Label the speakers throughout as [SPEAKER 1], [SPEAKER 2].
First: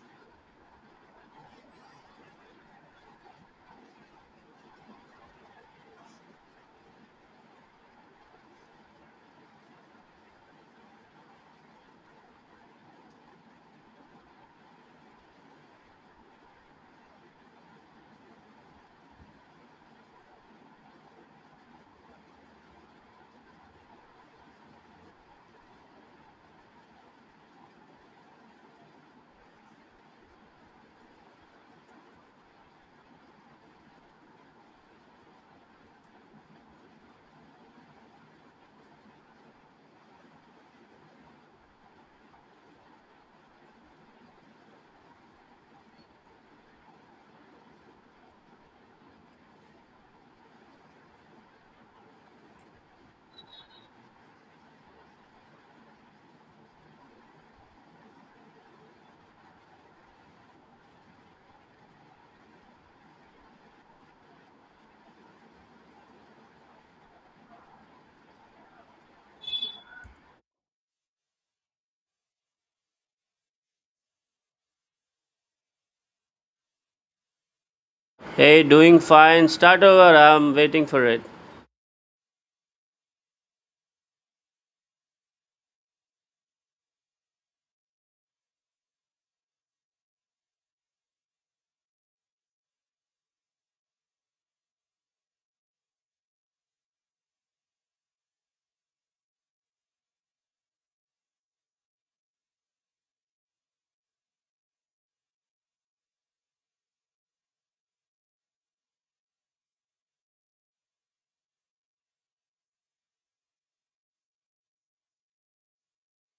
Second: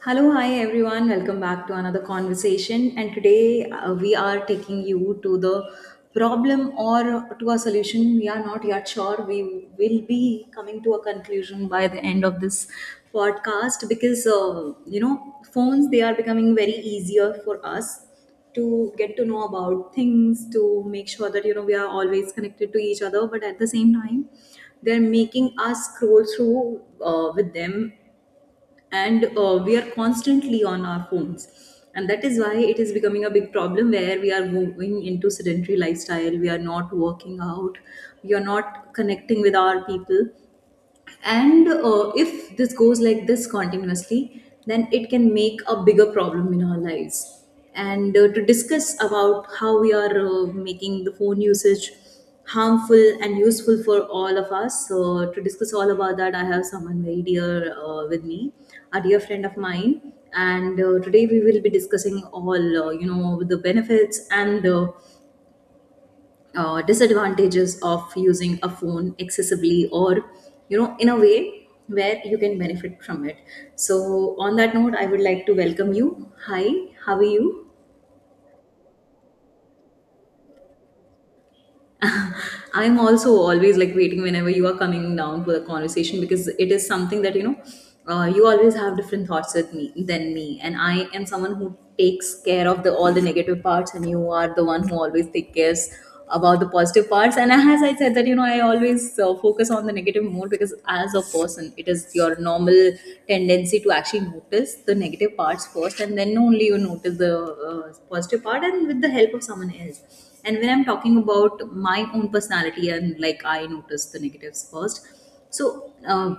[SPEAKER 1] Hello, hi everyone. Welcome back to another conversation. And today we are taking you to the problem or to a solution. We are not yet sure. We will be coming to a conclusion by the end of this podcast because, phones, they are becoming very easier for us to get to know about things, to make sure that you know we are always connected to each other, but at the same time they're making us scroll through with them. And we are constantly on our phones, and that is why it is becoming a big problem where we are moving into sedentary lifestyle. We are not working out, we are not connecting with our people. And if this goes like this continuously, then it can make a bigger problem in our lives. And to discuss about how we are making the phone usage harmful and useful for all of us, so to discuss all about that, I have someone very dear with me, a dear friend of mine. And today we will be discussing all you know, the benefits and disadvantages of using a phone excessively, or you know, in a way where you can benefit from it. So on that note, I would like to welcome you. Hi, how are you?
[SPEAKER 2] Hey, doing fine. Start over. I'm waiting for it.
[SPEAKER 1] I'm also always like waiting whenever you are coming down for the conversation, because it is something that you know, you always have different thoughts with me than me. And I am someone who takes care of the all the negative parts, and you are the one who always takes care about the positive parts. And as I said that you know, I always focus on the negative more, because as a person, it is your normal tendency to actually notice the negative parts first, and then only you notice the positive part, and with the help of someone else. And when I'm talking about my own personality, and like I notice the negatives first. so uh,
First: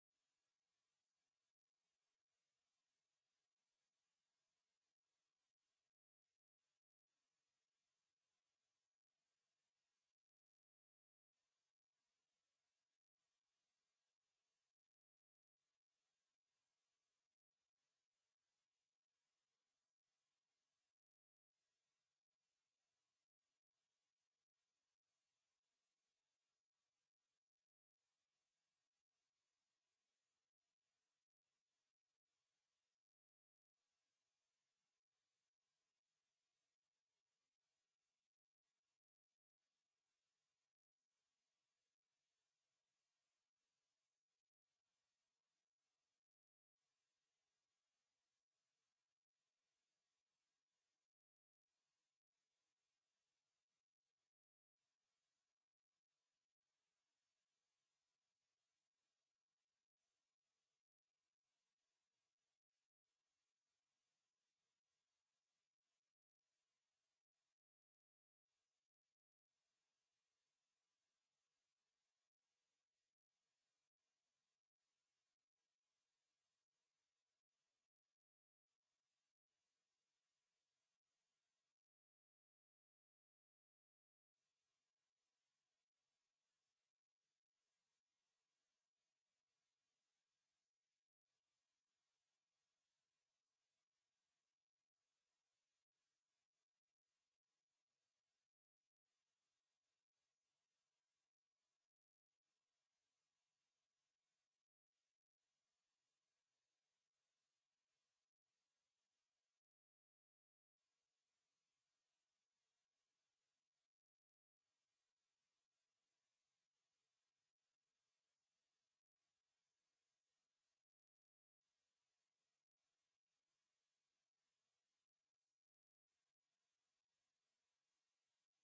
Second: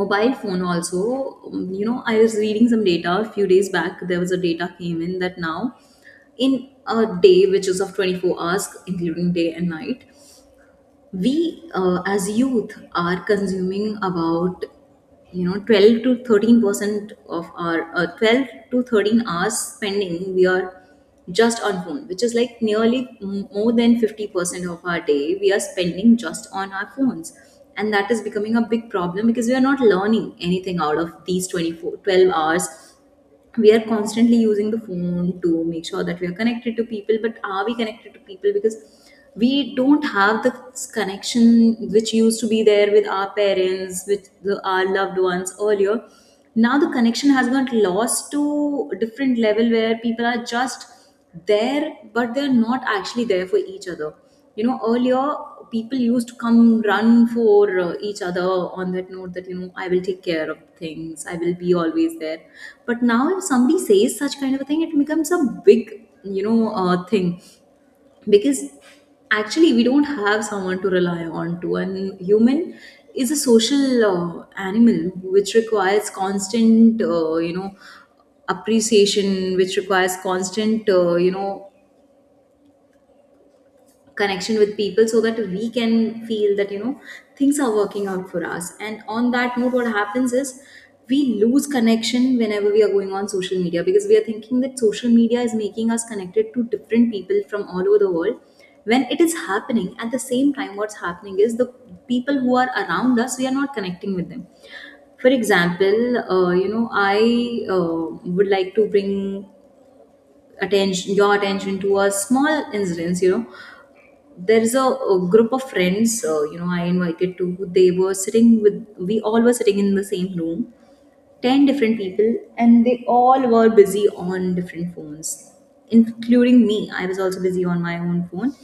[SPEAKER 1] Mobile phone also, you know, I was reading some data a few days back. There was a data came in that now in a day which is of 24 hours including day and night, we as youth are consuming about you know, 12 to 13% of our 12 to 13 hours spending. We are just on phone, which is like nearly more than 50% of our day we are spending just on our phones. And that is becoming a big problem, because we are not learning anything out of these 24, 12 hours. We are constantly using the phone to make sure that we are connected to people. But are we connected to people? Because we don't have the connection which used to be there with our parents, with our loved ones earlier. Now the connection has got lost to a different level, where people are just there but they're not actually there for each other. You know, earlier people used to come run for each other on that note, that you know, I will take care of things, I will be always there. But now if somebody says such kind of a thing, it becomes a big thing, because actually we don't have someone to rely on to. And human is a social animal, which requires constant appreciation, which requires constant connection with people, so that we can feel that you know, things are working out for us. And on that note, what happens is we lose connection whenever we are going on social media, because we are thinking that social media is making us connected to different people from all over the world. When it is happening, at the same time what's happening is the people who are around us, we are not connecting with them. For example, you know, I uh, would like to bring attention, your attention to a small incident. You know, there is a group of friends you know I invited to. They were sitting with, we all were sitting in the same room, 10 different people, and they all were busy on different phones, including me. I was also busy on my own phone.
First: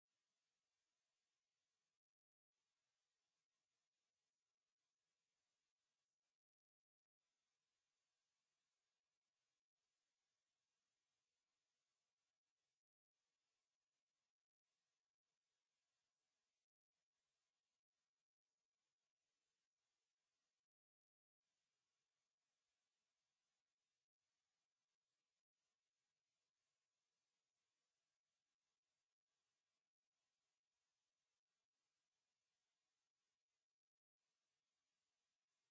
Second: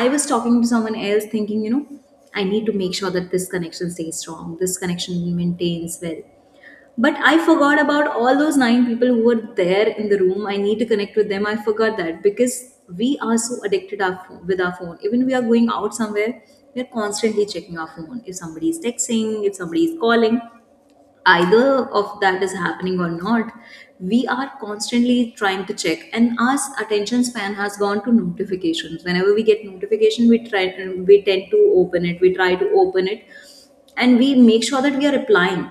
[SPEAKER 1] I was talking to someone else, thinking, you know, I need to make sure that this connection stays strong, this connection maintains well. But I forgot about all those 9 people who were there in the room. I need to connect with them, I forgot that, because we are so addicted our phone, with our phone. Even we are going out somewhere, we are constantly checking our phone, if somebody is texting, if somebody is calling, either of that is happening or not. We are constantly trying to check, and our attention span has gone to notifications. Whenever we get notification, we try, we tend to open it, we try to open it, and we make sure that we are replying.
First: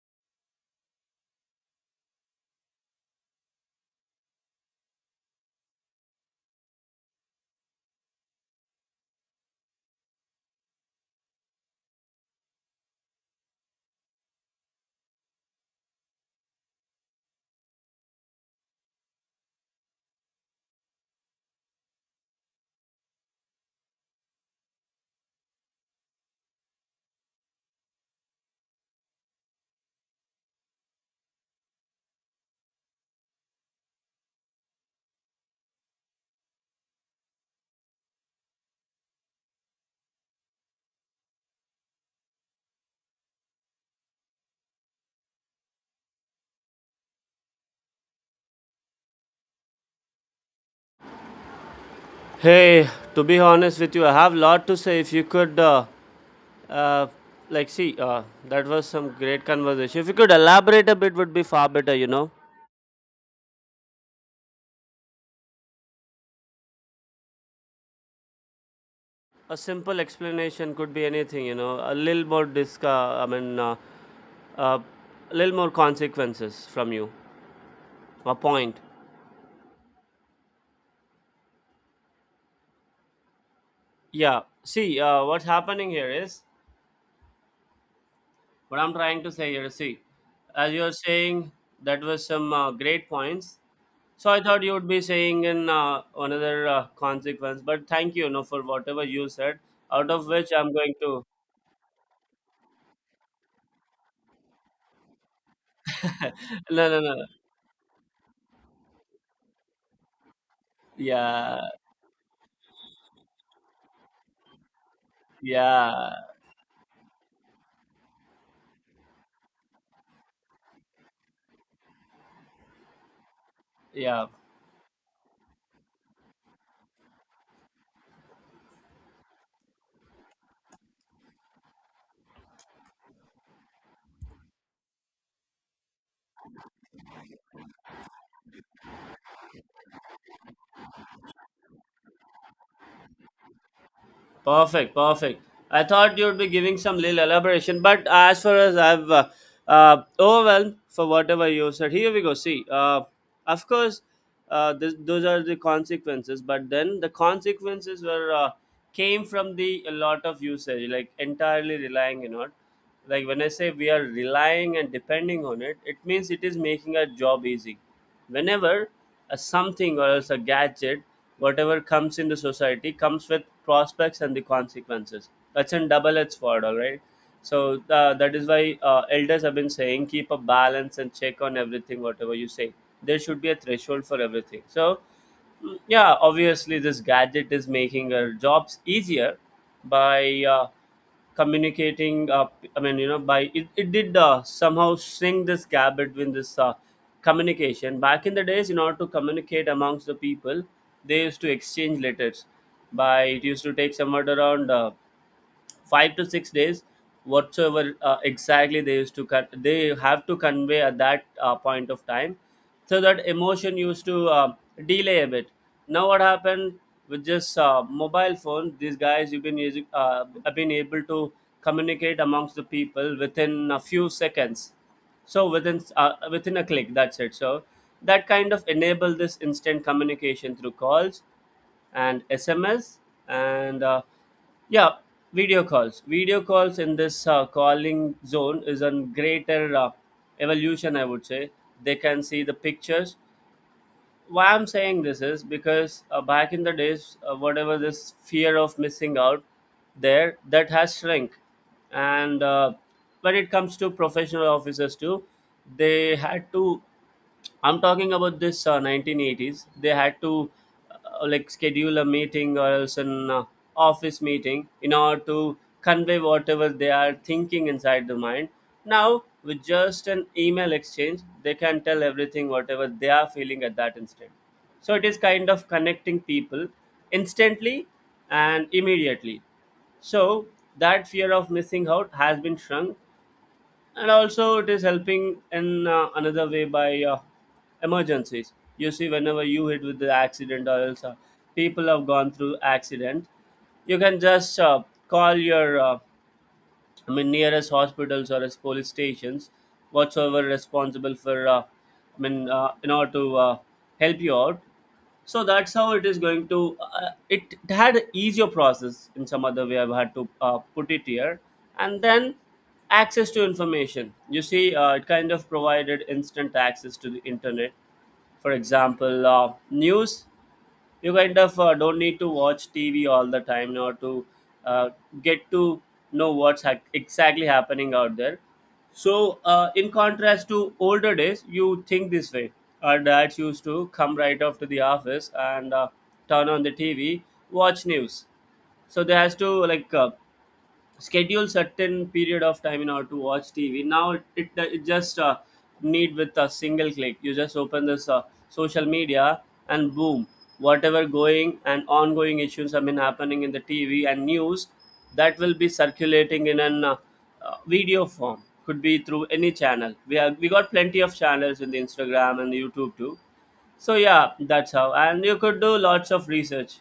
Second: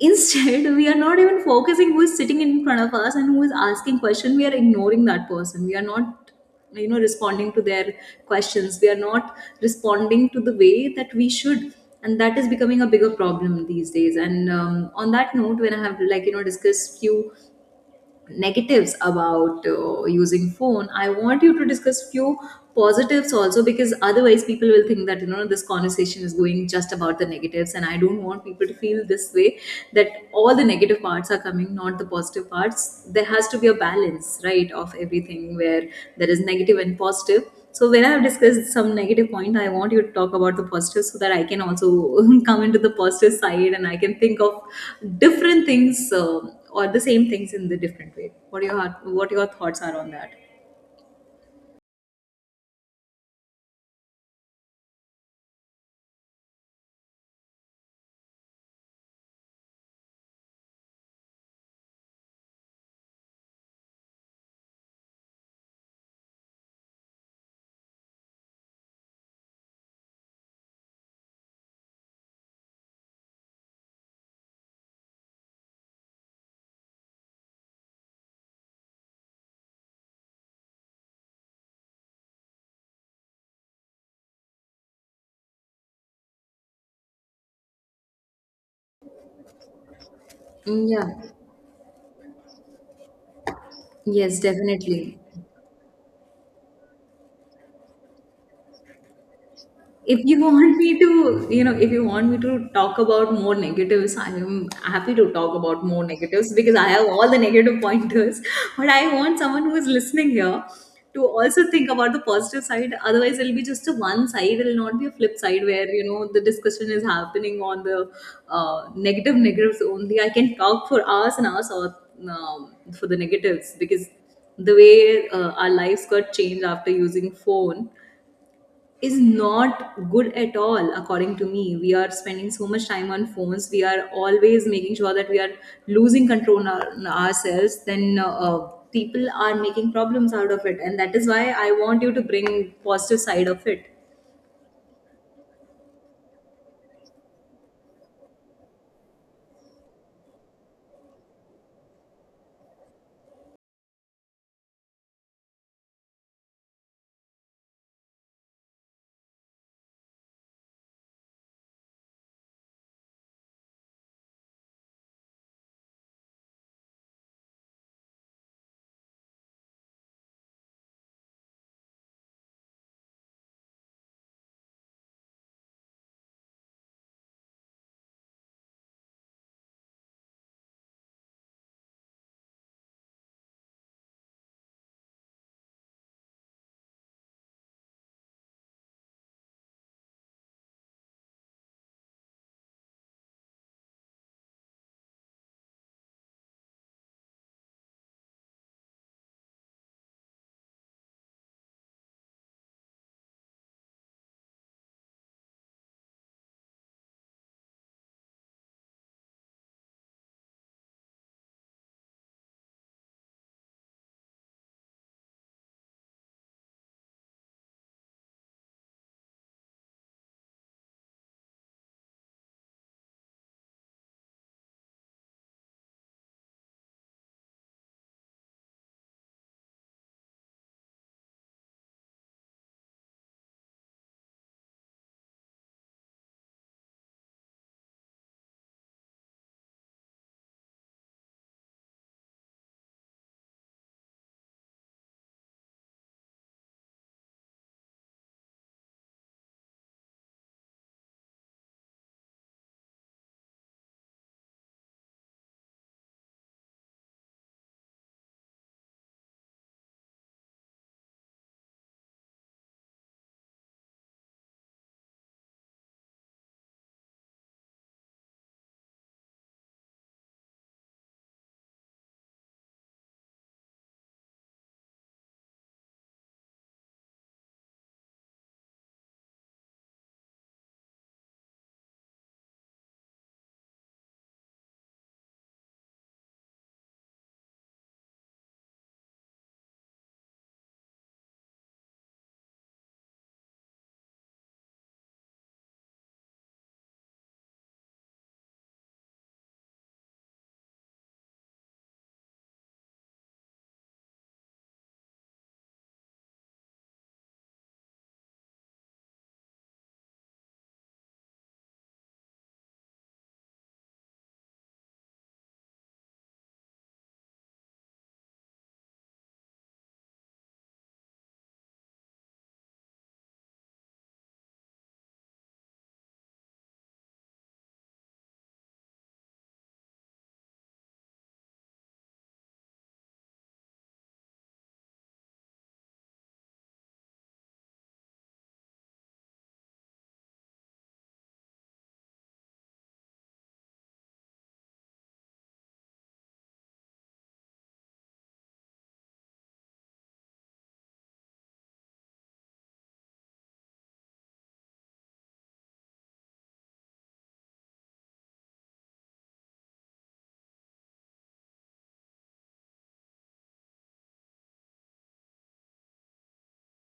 [SPEAKER 1] Instead, we are not even focusing who is sitting in front of us, and who is asking question. We are ignoring that person, we are not you know, responding to their questions. We are not responding to the way that we should. And that is becoming a bigger problem these days. And on that note, when I have like you know discussed few negatives about using phone, I want you to discuss few positives also. Because otherwise people will think that you know, this conversation is going just about the negatives, and I don't want people to feel this way, that all the negative parts are coming, not the positive parts. There has to be a balance, right, of everything where there is negative and positive. So when I've discussed some negative point, I want you to talk about the positive, so that I can also come into the positive side, and I can think of different things, um, or the same things in the different way. What are your, what your thoughts are on that?
[SPEAKER 2] Hey, to be honest with you, I have lot to say. If you could, uh, like, see, that was some great conversation. If you could elaborate a bit, would be far better. You know, a simple explanation could be anything. You know, a little more disc. I mean, uh, a little more consequences from you. A point. Yeah. See, what's happening here is what I'm trying to say here. See, as you
[SPEAKER 1] Mm,
[SPEAKER 2] are
[SPEAKER 1] yeah,
[SPEAKER 2] saying, that was some great points. So
[SPEAKER 1] yes,
[SPEAKER 2] I thought you would be
[SPEAKER 1] definitely.
[SPEAKER 2] saying in another consequence, but thank you, you know, for whatever you said. Out
[SPEAKER 1] If
[SPEAKER 2] of
[SPEAKER 1] you
[SPEAKER 2] which I'm
[SPEAKER 1] want
[SPEAKER 2] going
[SPEAKER 1] me to,
[SPEAKER 2] to
[SPEAKER 1] you know, if you want me to talk about more negatives, I am happy to talk about more negatives, because I
[SPEAKER 2] no no
[SPEAKER 1] have
[SPEAKER 2] no,
[SPEAKER 1] all the negative pointers but I want someone who is listening here to
[SPEAKER 2] yeah
[SPEAKER 1] also think about the positive side. Otherwise it'll be just a one side, it'll not be a flip side, where you
[SPEAKER 2] yeah
[SPEAKER 1] know the discussion is happening on the negatives only. I can talk for hours and hours, or for the negatives, because
[SPEAKER 2] yeah,
[SPEAKER 1] the way our lives got changed after using phone is not good at all according to me. We are spending so much time on phones, we are always making sure that we are losing control on, on ourselves, then people are making problems out of it, and that is why I want you to bring positive side of it.
[SPEAKER 2] perfect perfect. I thought you would be giving some little elaboration, but as far as I've overwhelmed for whatever you said, here we go. See, of course, those are the consequences, but then the consequences were came from the a lot of usage, like entirely relying on it. Like when I say we are relying and depending on it. It means it is making our job easy whenever a something or else a gadget whatever comes into society comes with prospects and the consequences. That's a double-edged sword, all right. So that is why elders have been saying keep a balance and check on everything whatever you say. There should be a threshold for everything. So yeah, obviously this gadget is making our jobs easier by communicating. I mean, you know, by it did somehow shrink this gap between this communication. Back in the days, in order to communicate amongst the people, they used to exchange letters. By it used to take somewhere around 5 to 6 days, whatsoever exactly they used to cut they have to convey at that point of time. So that emotion used to delay a bit. Now what happened, with just mobile phone these guys you've been using have been able to communicate amongst the people within a few seconds. So within a click, that's it. So that kind of enable this instant communication through calls and SMS and yeah, video calls. Video calls in this calling zone is a greater evolution, I would say. They can see the pictures. Why I'm saying this is because back in the days, whatever this fear of missing out there, that has shrunk. And when it comes to professional officers too, they had to. I'm talking about this 1980s. They had to like schedule a meeting or else an office meeting in order to convey whatever they are thinking inside the mind. Now, with just an email exchange, they can tell everything whatever they are feeling at that instant. So it is kind of connecting people instantly and immediately. So that fear of missing out has been shrunk, and also it is helping in another way by emergencies. You see, whenever you hit with the accident or else people have gone through accident, you can just call your I mean, nearest hospitals or as police stations, whatsoever responsible for, I mean, in order to help you out. So that's how it is going to. It had a easier process in some other way. I've had to put it here, and then access to information. You see, it kind of provided instant access to the internet. For example, news, you kind of don't need to watch TV all the time in order to uh, get to know what's exactly happening out there. So, in contrast to older days, you think this way. Our dads used to come right off to the office and turn on the TV, watch news. So they has to like schedule certain period of time in order to watch TV. Now it just need with a single click. You just open this social media and boom, whatever going and ongoing issues have been happening in the TV and news that will be circulating in an video form. Could be through any channel. We got plenty of channels in the Instagram and the YouTube too. So yeah, that's how. And you could do lots of research.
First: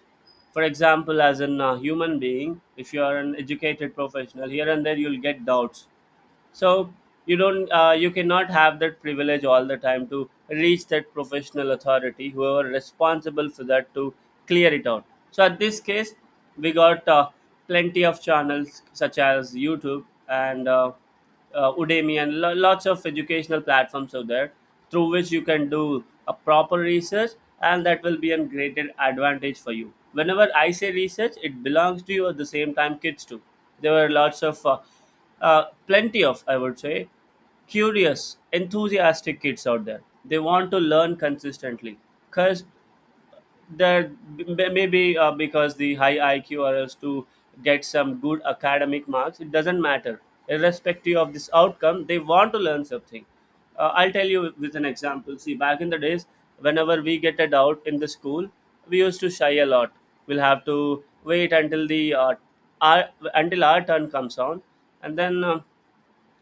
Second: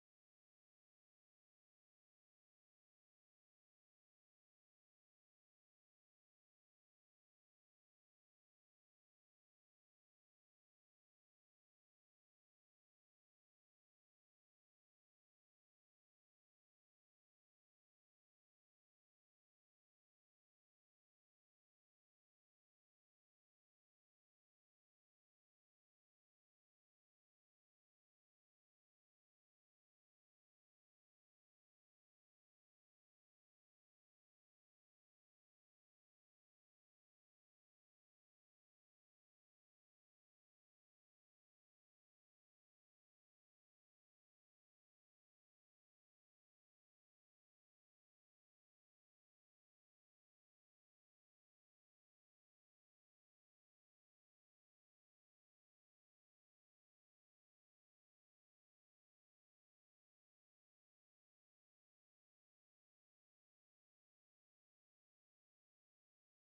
[SPEAKER 2] For example, as a human being, if you are an educated professional, here and there you'll get doubts. So you cannot have that privilege all the time to reach that professional authority whoever responsible for that to clear it out. So at this case, we got plenty of channels such as YouTube and Udemy and lots of educational platforms out there through which you can do a proper research, and that will be a greater advantage for you. Whenever I say research, it belongs to you. At the same time, kids too, there were lots of plenty of, I would say, curious enthusiastic kids out there. They want to learn consistently, because that maybe because the high IQ or else to get some good academic marks, it doesn't matter. Irrespective of this outcome, they want to learn something. I'll tell you with an example. See, back in the days, whenever we get a doubt in the school, we used to shy a lot. We'll have to wait until our, until our turn comes on, and then.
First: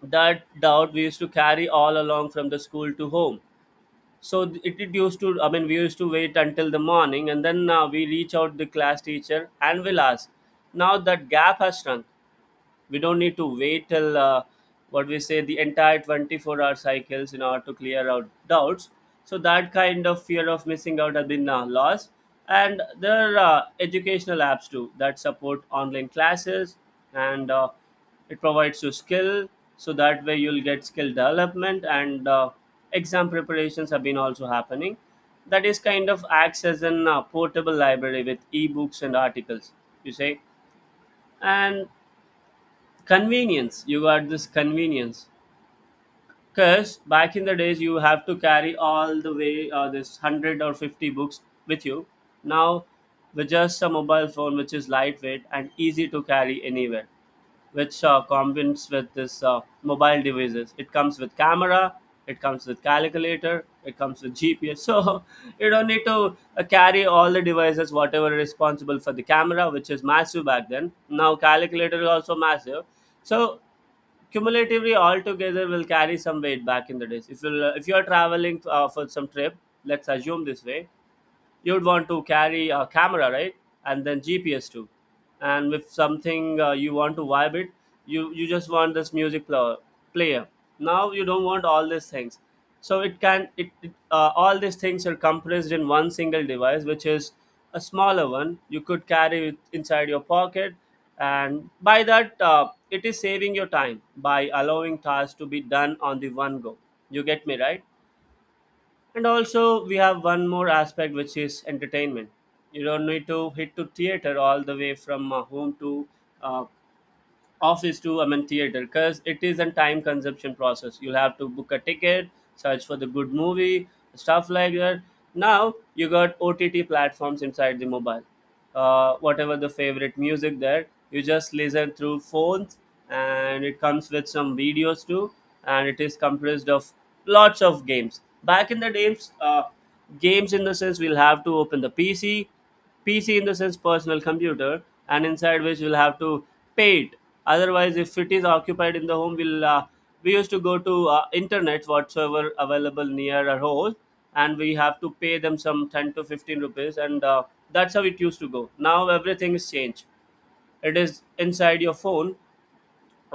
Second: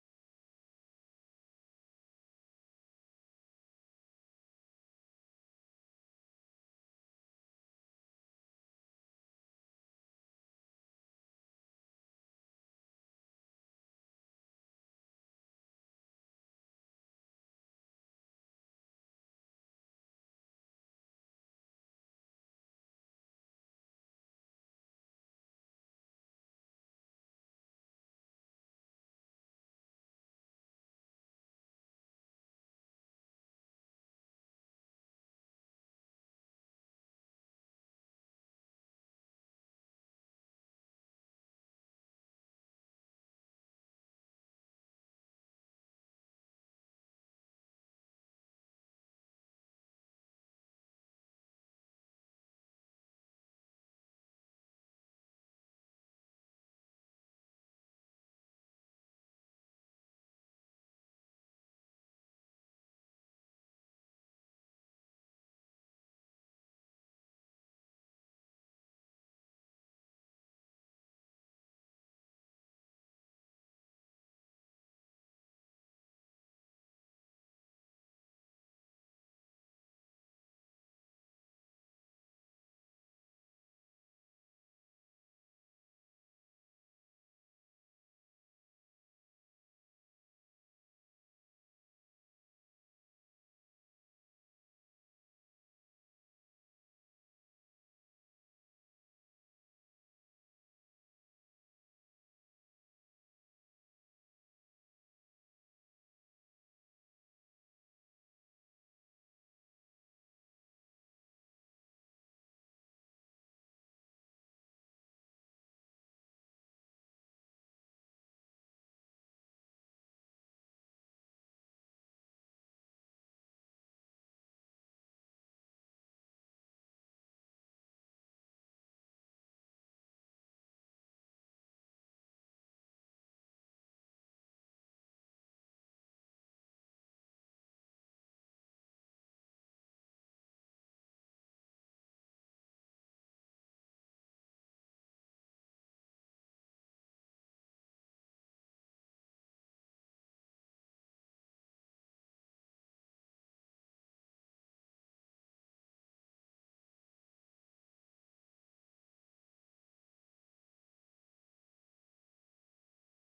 [SPEAKER 2] That doubt we used to carry all along from the school to home. So it used to, I mean, we used to wait until the morning, and then we reach out the class teacher and we'll ask. Now that gap has shrunk. We don't need to wait till what we say the entire 24-hour cycles in order to clear out doubts. So that kind of fear of missing out has been lost. And there are educational apps too that support online classes, and it provides you skill. So that way you'll get skill development and exam preparations have been also happening. That is kind of acts as an portable library with ebooks and articles, you say. And convenience. You got this convenience. Because back in the days, you have to carry all the way this 100 or 50 books with you. Now, with just a mobile phone, which is lightweight and easy to carry anywhere, which combines with this mobile devices. It comes with camera, it comes with calculator, it comes with GPS. So, you don't need to carry all the devices, whatever responsible for the camera, which is massive back then. Now, calculator is also massive. So cumulatively altogether will carry some weight back in the days. If you are traveling for some trip, let's assume this way, you'd want to carry a camera, right, and then GPS too, and with something you want to vibe it. You just want this music player. Now you don't want all these things. So it can it, it all these things are compressed in one single device, which is a smaller one, you could carry it inside your pocket, and by that it is saving your time by allowing tasks to be done on the one go. You get me, right? And also, we have one more aspect, which is entertainment. You don't need to hit to theater all the way from home to uh, office to, I mean, theater, because it is a time consumption process. You'll have to book a ticket, search for the good movie, stuff like that. Now you got OTT platforms inside the mobile. Whatever the favorite music there, you just listen through phones, and it comes with some videos too, and it is comprised of lots of games. Back in the days, games in the sense we'll have to open the PC. PC in the sense personal computer. And inside which we'll have to pay it, otherwise if it is occupied in the home, we used to go to internet whatsoever available near our house, and we have to pay them some 10 to 15 rupees. And that's how it used to go. Now everything is changed. It is inside your phone.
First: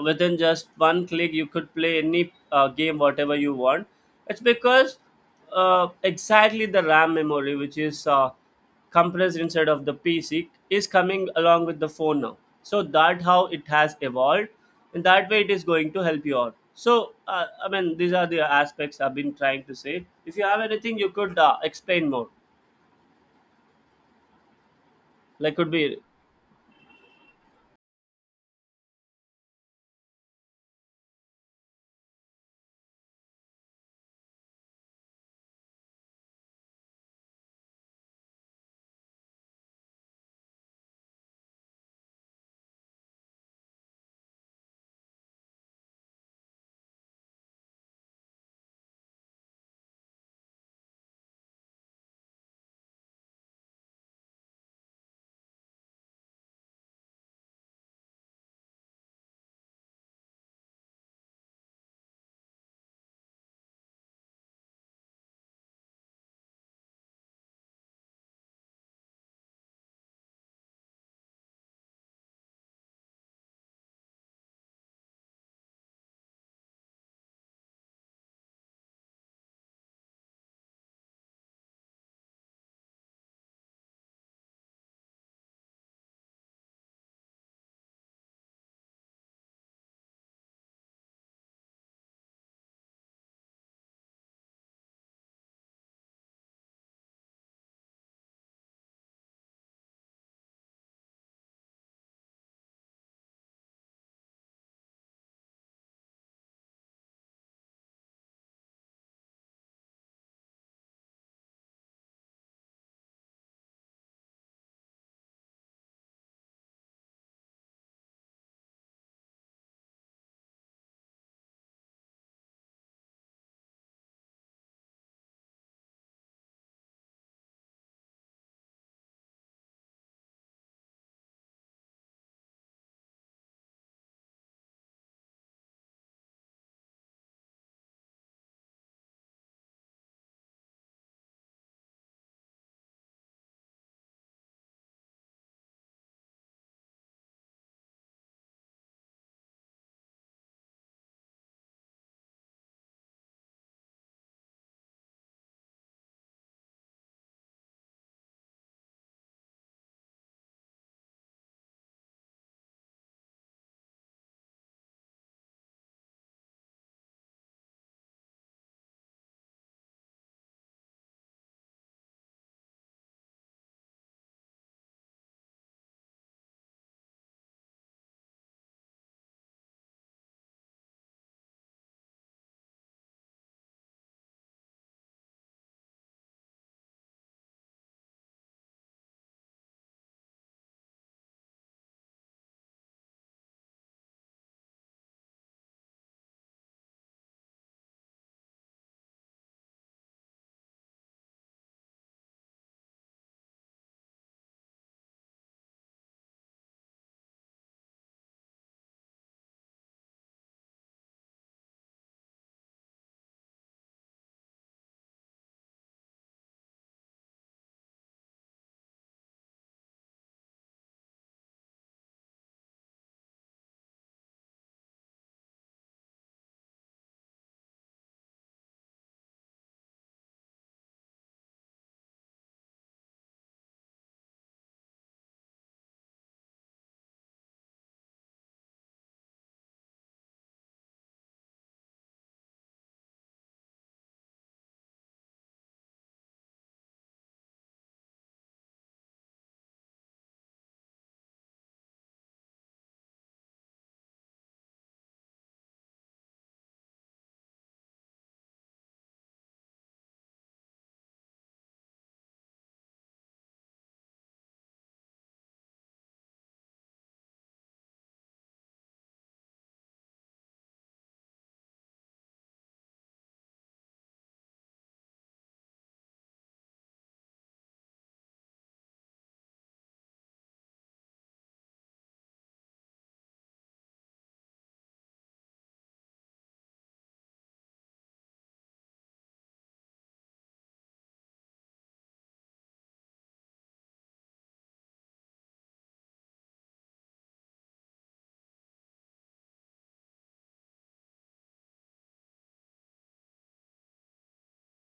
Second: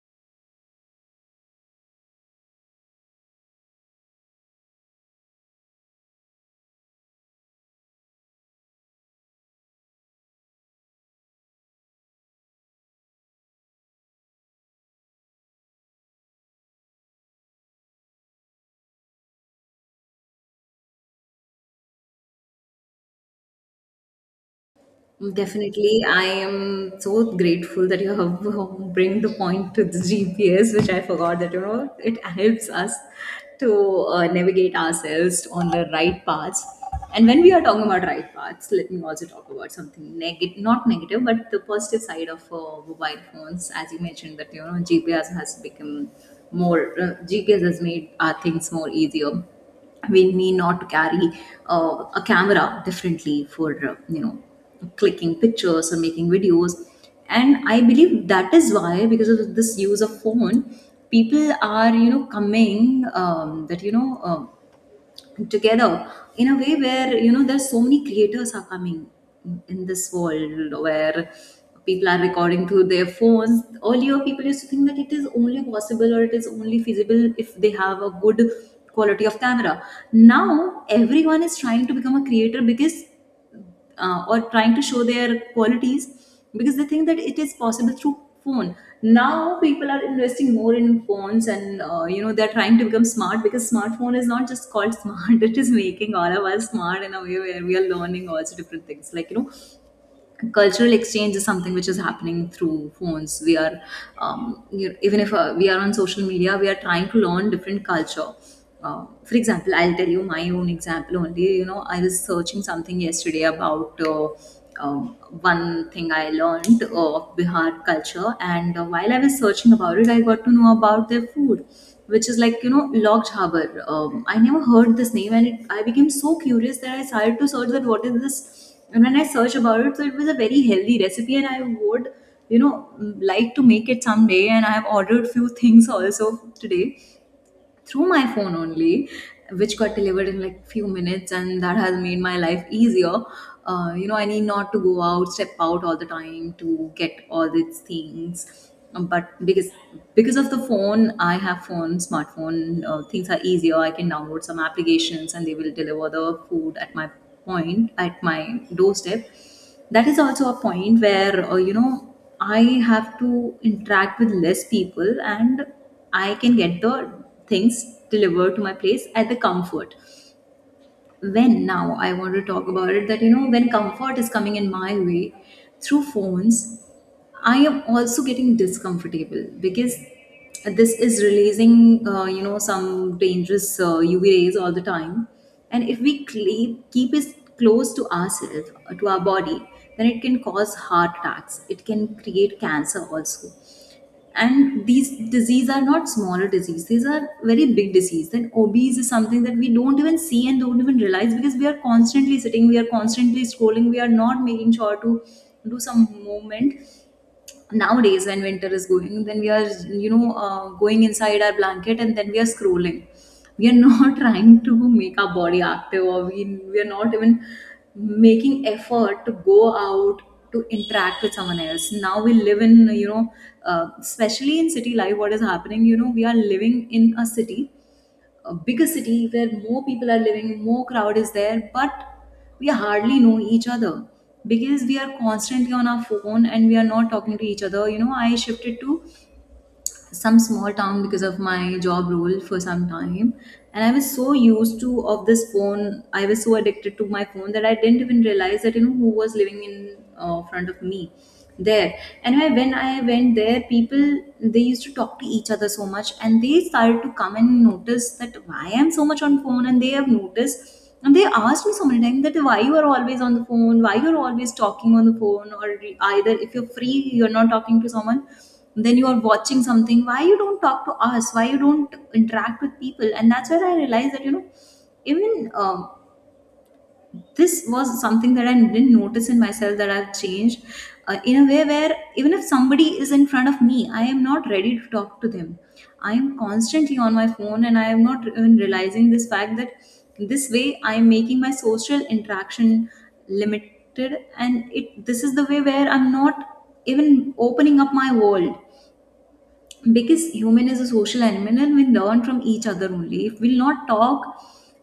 [SPEAKER 2] Within just one click you could play any game whatever you want. It's because exactly the ram memory which is compressed inside of the pc is coming along with the phone now. So that how it has evolved, and that way it is going to help you out. So I mean these are the aspects I've been trying to say. If you have anything, you could explain more. Like could be.
[SPEAKER 1] Definitely, I am so grateful that you have bring the point to the GPS, which I forgot that you know it helps us to navigate ourselves on the right paths. And when we are talking about right paths, let me also talk about something negative, not negative, but the positive side of mobile phones. As you mentioned, that you know GPS has become more GPS has made our things more easier. We need not to carry a camera differently for you know, clicking pictures or making videos. And I believe that is why, because of this use of phone, people are you know coming, that you know together, in a way where you know there's so many creators are coming in this world, where people are recording through their phones. Earlier people used to think that it is only possible or it is only feasible if they have a good quality of camera. Now everyone is trying to become a creator, because or trying to show their qualities, because they think that it is possible through phone. Now people are investing more in phones, and you know they're trying to become smart, because smartphone is not just called smart it is making all of us smart, in a way where we are learning also different things. Like you know, cultural exchange is something which is happening through phones. We are you know, even if we are on social media, we are trying to learn different culture. For example, I'll tell you my own example only. You know, I was searching something yesterday about um, one thing I learned of Bihar culture. And while I was searching about it, I got to know about their food, which is like you know, log jhabbar. I never heard this name, and I became so curious that I started to search that what is this, and when I searched about it, so it was a very healthy recipe and I would you know like to make it someday. And I have ordered few things also today through my phone only, which got delivered in like few minutes, and that has made my life easier. You know, I need not to go out, step out all the time to get all these things. But because of the phone, I have phone, smartphone, things are easier. I can download some applications and they will deliver the food at my point, at my doorstep. That is also a point where I have to interact with less people, and I can get the things delivered to my place at the comfort. When now I want to talk about it, that you know, when comfort is coming in my way through phones, I am also getting discomfortable, because this is releasing some dangerous UV rays all the time. And if we keep it close to ourselves, to our body, then it can cause heart attacks. It can create cancer also, and these disease are not smaller disease, these are very big disease. Then obese is something that we don't even see and don't even realize, because we are constantly sitting, we are constantly scrolling, we are not making sure to do some movement. Nowadays when winter is going, then we are going inside our blanket and then we are scrolling. We are not trying to make our body active, we are not even making effort to go out, to interact with someone else. Now we live in especially in city life, what is happening, you know, we are living in a city, a bigger city, where more people are living, more crowd is there, but we hardly know each other, because we are constantly on our phone and we are not talking to each other. You know, I shifted to some small town because of my job role for some time, and I was so used to of this phone, I was so addicted to my phone that I didn't even realize that you know who was living in front of me there. And when I went there, people, they used to talk to each other so much, and they started to come and notice that why I'm so much on phone, and they have noticed, and they asked me so many times that why you are always on the phone, why you're always talking on the phone, or either if you're free, you're not talking to someone, then you are watching something. Why you don't talk to us, why you don't interact with people? And that's where I realized that, you know, even this was something that I didn't notice in myself, that I've changed in a way where even if somebody is in front of me, I am not ready to talk to them. I am constantly on my phone and I am not even realizing this fact that this way I am making my social interaction limited, and it this is the way where I'm not even opening up my world. Because human is a social animal, and we learn from each other. Only if we'll not talk,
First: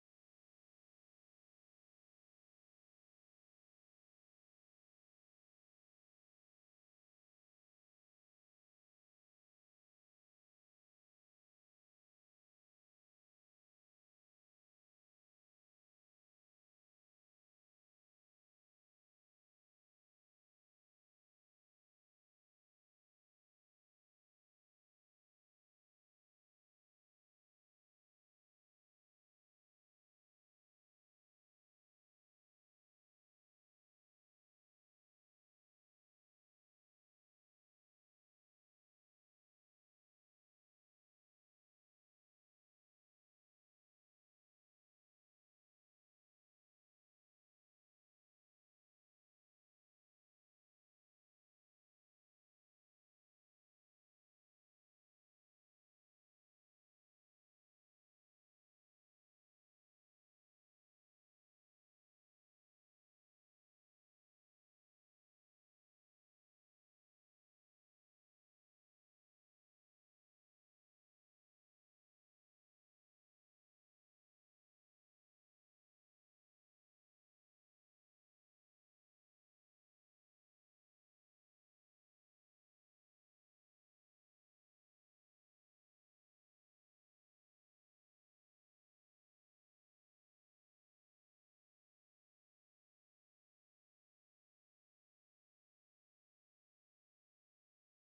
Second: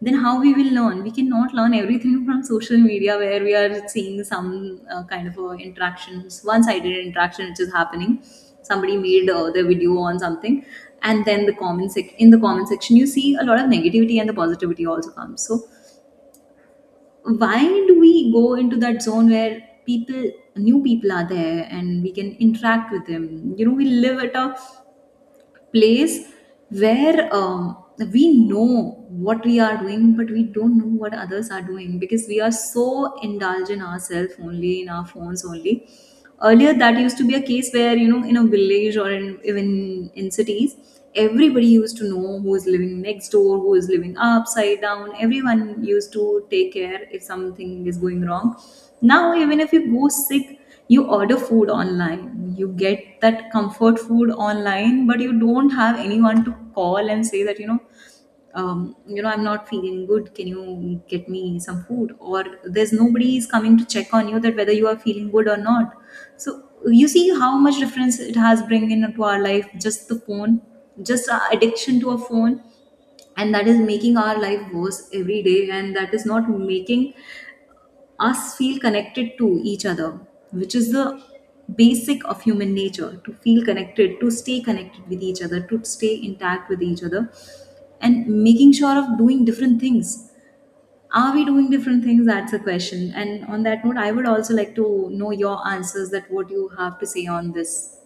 [SPEAKER 1] then how we will learn? We cannot learn everything from social media, where we are seeing some kind of interactions, one-sided interaction which is happening. Somebody made their video on something, and then the in the comment section you see a lot of negativity, and the positivity also comes. So why do we go into that zone where people, new people are there and we can interact with them? You know, we live at a place where we know what we are doing, but we don't know what others are doing, because we are so indulged in ourselves only, in our phones only. Earlier, that used to be a case where, you know, in a village even in cities, everybody used to know who is living next door, who is living upside down. Everyone used to take care if something is going wrong. Now, even if you go sick, you order food online, you get that comfort food online, but you don't have anyone to call and say that, you know, I'm not feeling good, can you get me some food? Or there's nobody is coming to check on you, that whether you are feeling good or not. So you see how much difference it has bring into our life, just the phone, just our addiction to a phone. And that is making our life worse every day, and that is not making us feel connected to each other, which is the basic of human nature, to feel connected, to stay connected with each other, to stay intact with each other, and making sure of doing different things. Are we doing different things? That's the question. And on that note, I would also like to know your answers, that what you have to say on this.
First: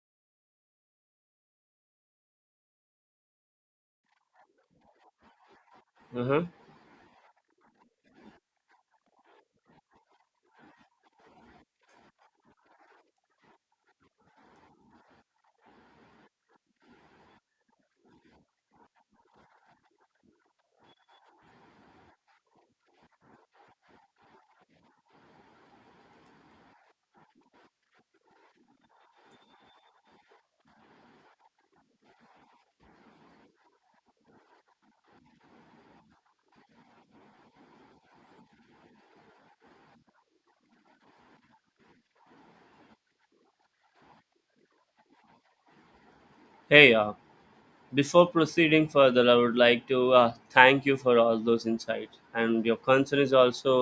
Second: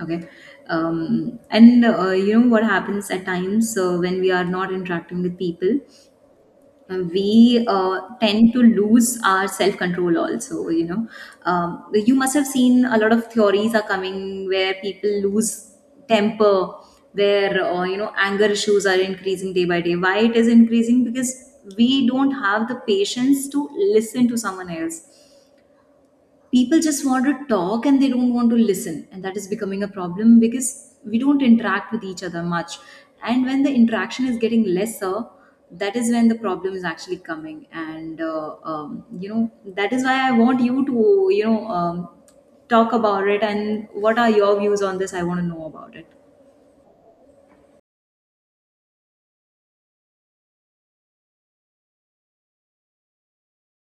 [SPEAKER 1] Okay. And You know what happens at times when we are not interacting with people?
[SPEAKER 2] Mhm.
[SPEAKER 1] We tend to lose our self control also, you know. You must have seen a lot of theories are coming where people lose temper, where anger issues are increasing day by day. Why it is increasing? Because we don't have the patience to listen to someone else. People just want to talk and they don't want to listen, and that is becoming a problem, because we don't interact with each other much. And when the interaction is getting lesser, that is when the problem is actually coming. And that is why I want you to talk about it, and what are your views on this, I want to know about it.
[SPEAKER 2] Hey, before proceeding further, I would like to thank you for all those insights, and your concern is also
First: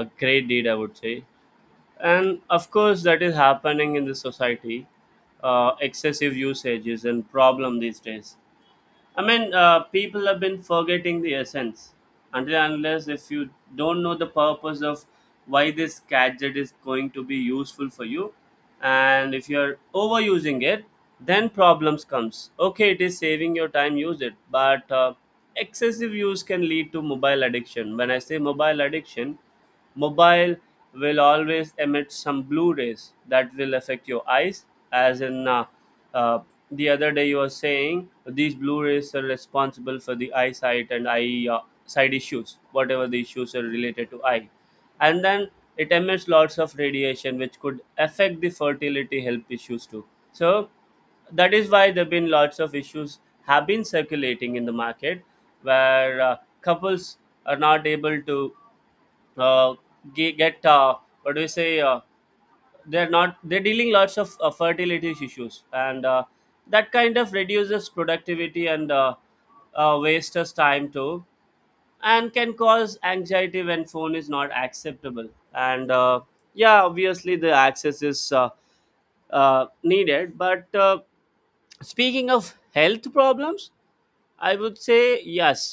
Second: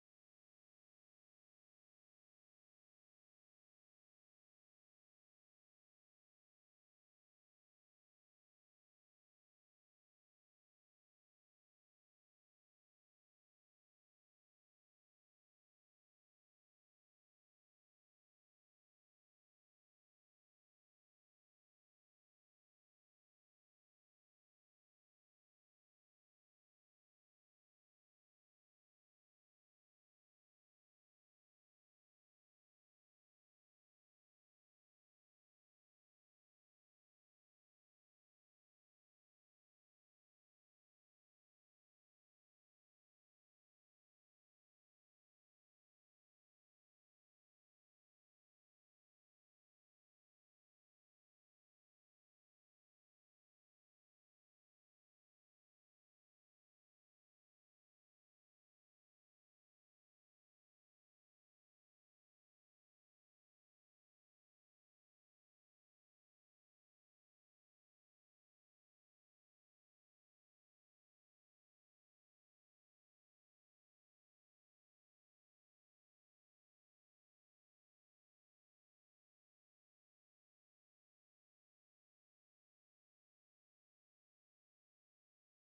[SPEAKER 2] a great deed, I would say. And of course, that is happening in the society. Excessive usage is a problem these days. I mean, people have been forgetting the essence until and unless if you don't know the purpose of why this gadget is going to be useful for you, and if you're overusing it, then problems comes. Okay, it is saving your time, use it, but excessive use can lead to mobile addiction. When I say mobile addiction, mobile will always emit some blue rays that will affect your eyes, as in. Uh, the other day you were saying these blue rays are responsible for the eyesight and eye side issues, whatever the issues are related to eye. And then it emits lots of radiation which could affect the fertility health issues too. So that is why there have been lots of issues have been circulating in the market where couples are not able to uh, get what do you say they're not they're dealing lots of fertility issues, and that kind of reduces productivity and wastes us time too, and can cause anxiety when phone is not acceptable, and yeah, obviously the access is needed, but speaking of health problems I would say yes.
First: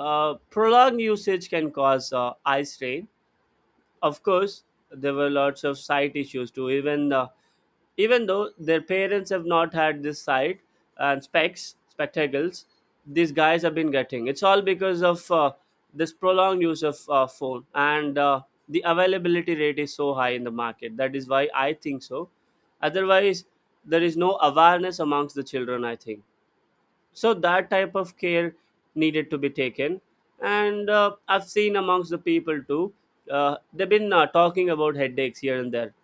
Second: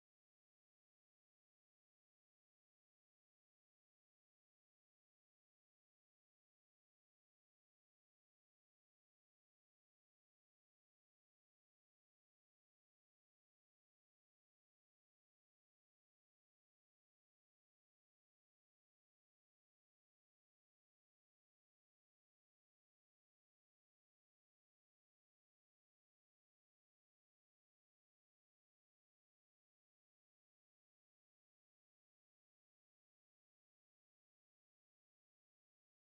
[SPEAKER 2] Prolonged usage can cause eye strain, of course. There were lots of side issues too, even even though their parents have not had this sight and specs, spectacles, these guys have been getting. It's all because of this prolonged use of phone, and the availability rate is so high in the market. That is why I think so. Otherwise, there is no awareness amongst the children, I think so. That type of care needed to be taken, and I've seen amongst the people too. They've been talking about headaches here and there.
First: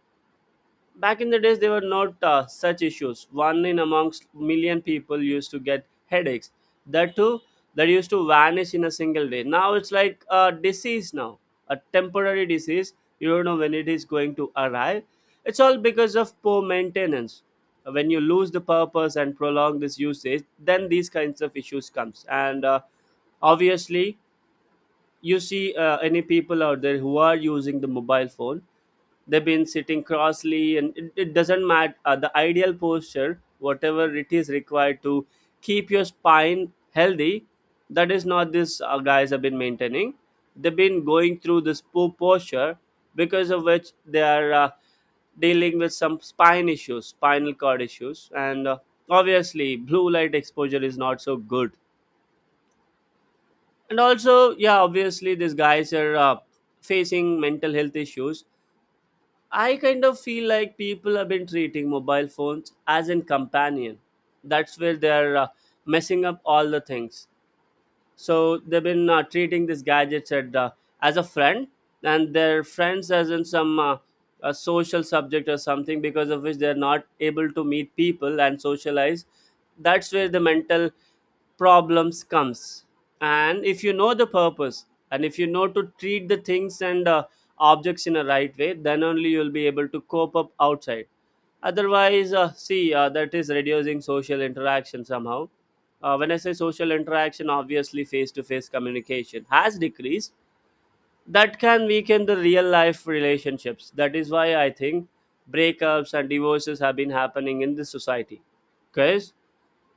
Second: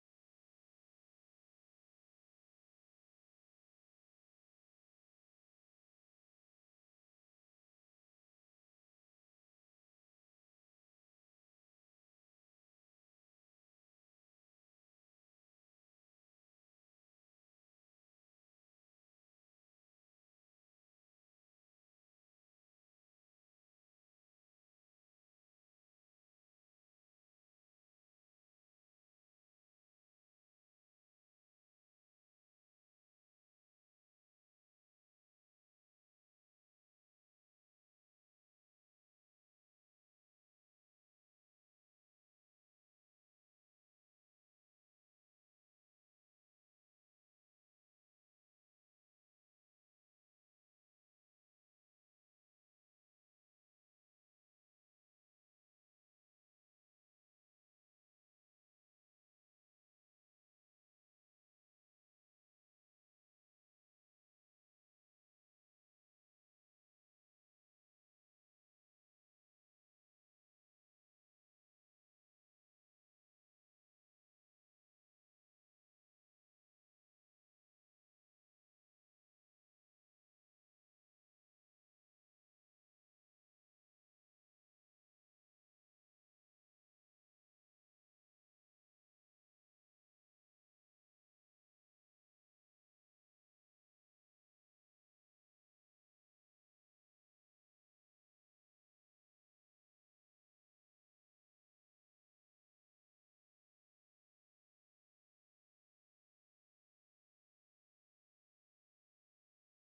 [SPEAKER 2] Back in the days there were not such issues. One in amongst million people used to get headaches, that too, that used to vanish in a single day. Now it's like a disease now, a temporary disease. You don't know when it is going to arrive. It's all because of poor maintenance. When you lose the purpose and prolong this usage, then these kinds of issues comes, and obviously, you see any people out there who are using the mobile phone, they've been sitting crossly and it doesn't matter the ideal posture whatever it is required to keep your spine healthy, that is not this guys have been maintaining. They've been going through this poor posture because of which they are dealing with some spine issues, spinal cord issues, and obviously blue light exposure is not so good. And also yeah, obviously these guys are facing mental health issues. I kind of feel like people have been treating mobile phones as in companion. That's where they are messing up all the things. So they've been treating this gadgets at, as a friend, and their friends as in some a social subject or something, because of which they're not able to meet people and socialize. That's where the mental problems comes. And if you know the purpose, and if you know to treat the things and objects in a right way, then only you'll be able to cope up outside. Otherwise see that is reducing social interaction somehow. When I say social interaction, obviously face to face communication has decreased. That can weaken the real life relationships. That is why I think breakups and divorces have been happening in this society, because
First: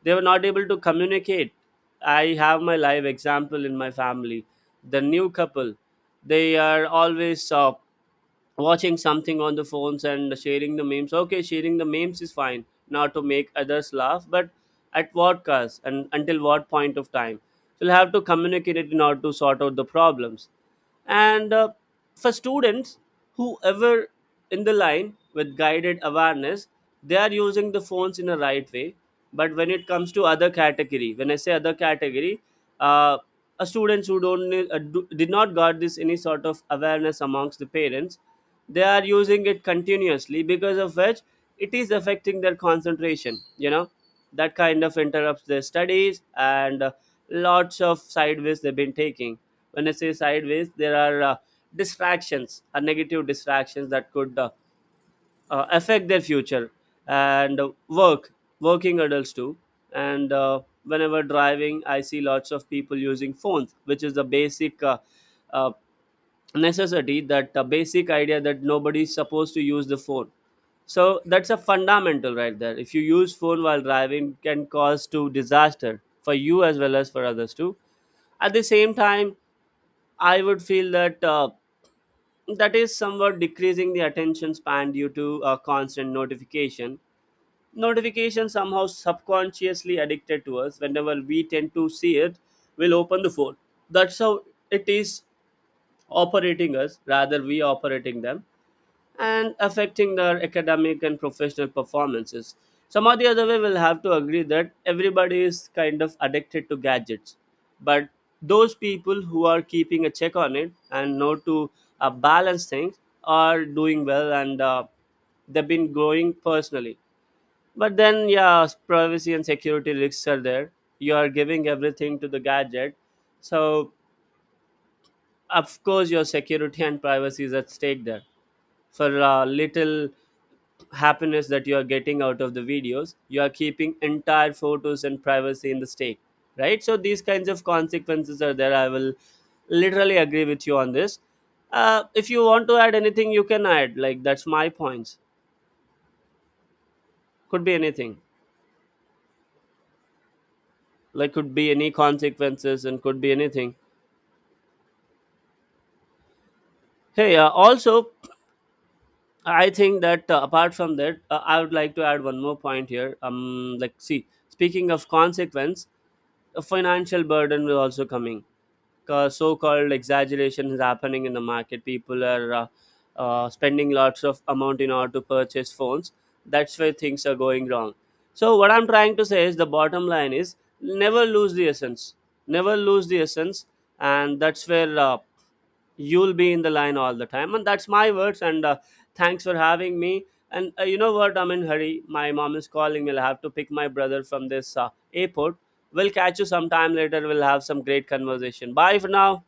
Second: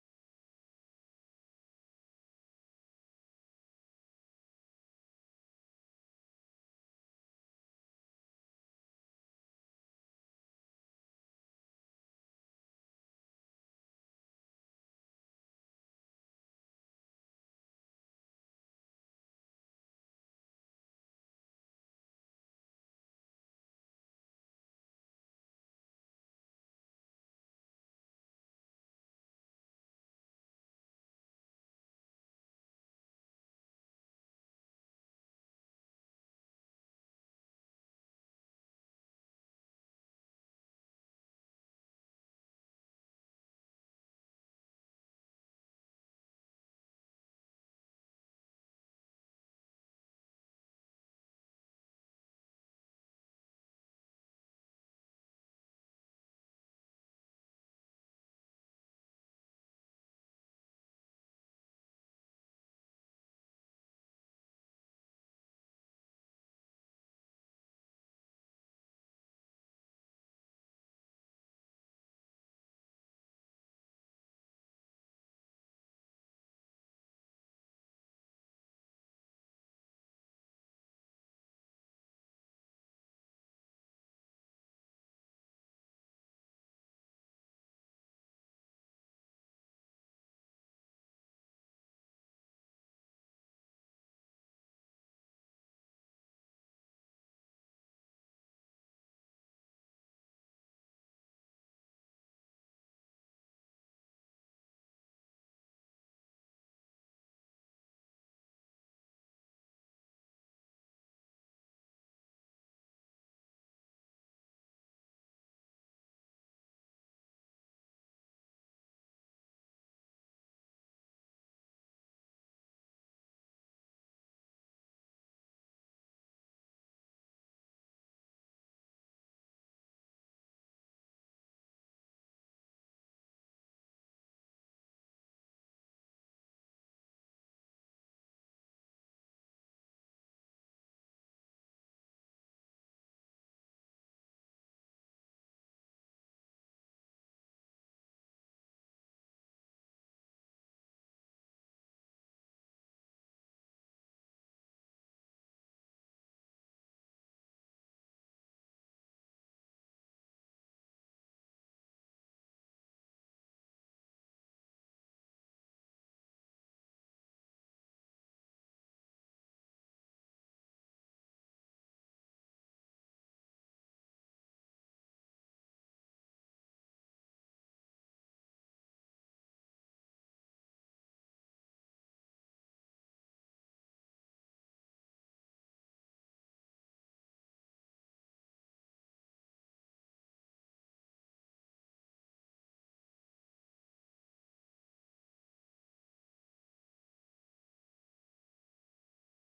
[SPEAKER 2] they were not able to communicate. I have my live example in my family. The new couple, they are always watching something on the phones and sharing the memes. Okay, sharing the memes is fine, not to make others laugh, but at what cost and until what point of time? You'll have to communicate it in order to sort out the problems. And for students, whoever in the line with guided awareness, they are using the phones in a right way. But when it comes to other category, when I say other category, uh, a students who don't need- do, did not got this any sort of awareness amongst the parents, they are using it continuously because of which it is affecting their concentration. You know, that kind of interrupts their studies, and lots of sideways they've been taking. When I say sideways, there are distractions, negative distractions that could affect their future and work, working adults too, and whenever driving I see lots of people using phones, which is the basic uh, necessity that basic idea that nobody is supposed to use the phone. So that's a fundamental right there. If you use phone while driving, can cause to disaster for you as well as for others too. At the same time, I would feel that that is somewhat decreasing the attention span due to constant notification. Notification somehow subconsciously addicted to us, whenever we tend to see it, we'll open the phone. That's how it is operating us rather we operating them, and affecting their academic and professional performances. Some or the other way, we'll have to agree that everybody is kind of addicted to gadgets. But those people who are keeping a check on it and know to balance things are doing well, and they've been growing personally. But then, yeah, privacy and security risks are there. You are giving everything to the gadget. So, of course, your security and privacy is at stake there. For little happiness that you are getting out of the videos, you are keeping entire photos and privacy in the stake, right? So these kinds of consequences are there. I will literally agree with you on this. If you want to add anything, you can add. Like that's my points. Could be anything. Like could be any consequences and could be anything. Hey, also I think that apart from that I would like to add one more point here. Like, see, speaking of consequence, a financial burden will also coming. So-called exaggeration is happening in the market. People are spending lots of amount in order to purchase phones. That's where things are going wrong. So what I'm trying to say is, the bottom line is never lose the essence. Never lose the essence. And that's where you'll be in the line all the time. And that's my words, and thanks for having me. And you know what, I'm in hurry, my mom is calling me. I'll have to pick my brother from this airport. We'll catch you sometime later. We'll have some great conversation. Bye for now.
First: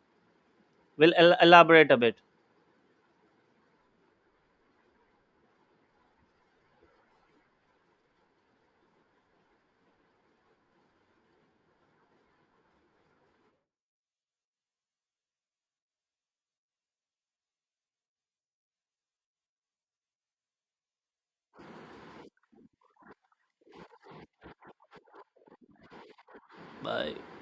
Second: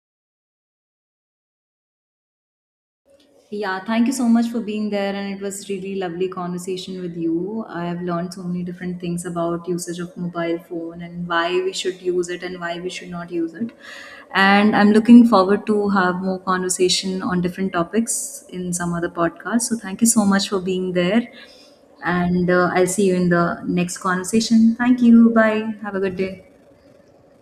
[SPEAKER 2] Elaborate a bit.
[SPEAKER 1] Yeah, thank you so much for being there, and it was really lovely conversation with you. I have learned so many different things about usage of mobile phone and why we should use it and why we should not use it. And I'm looking forward to have more conversation on different topics in some other podcast. So thank you so much for being there, and I'll see you in the next conversation. Thank you. Bye. Have a good day.
[SPEAKER 2] Bye.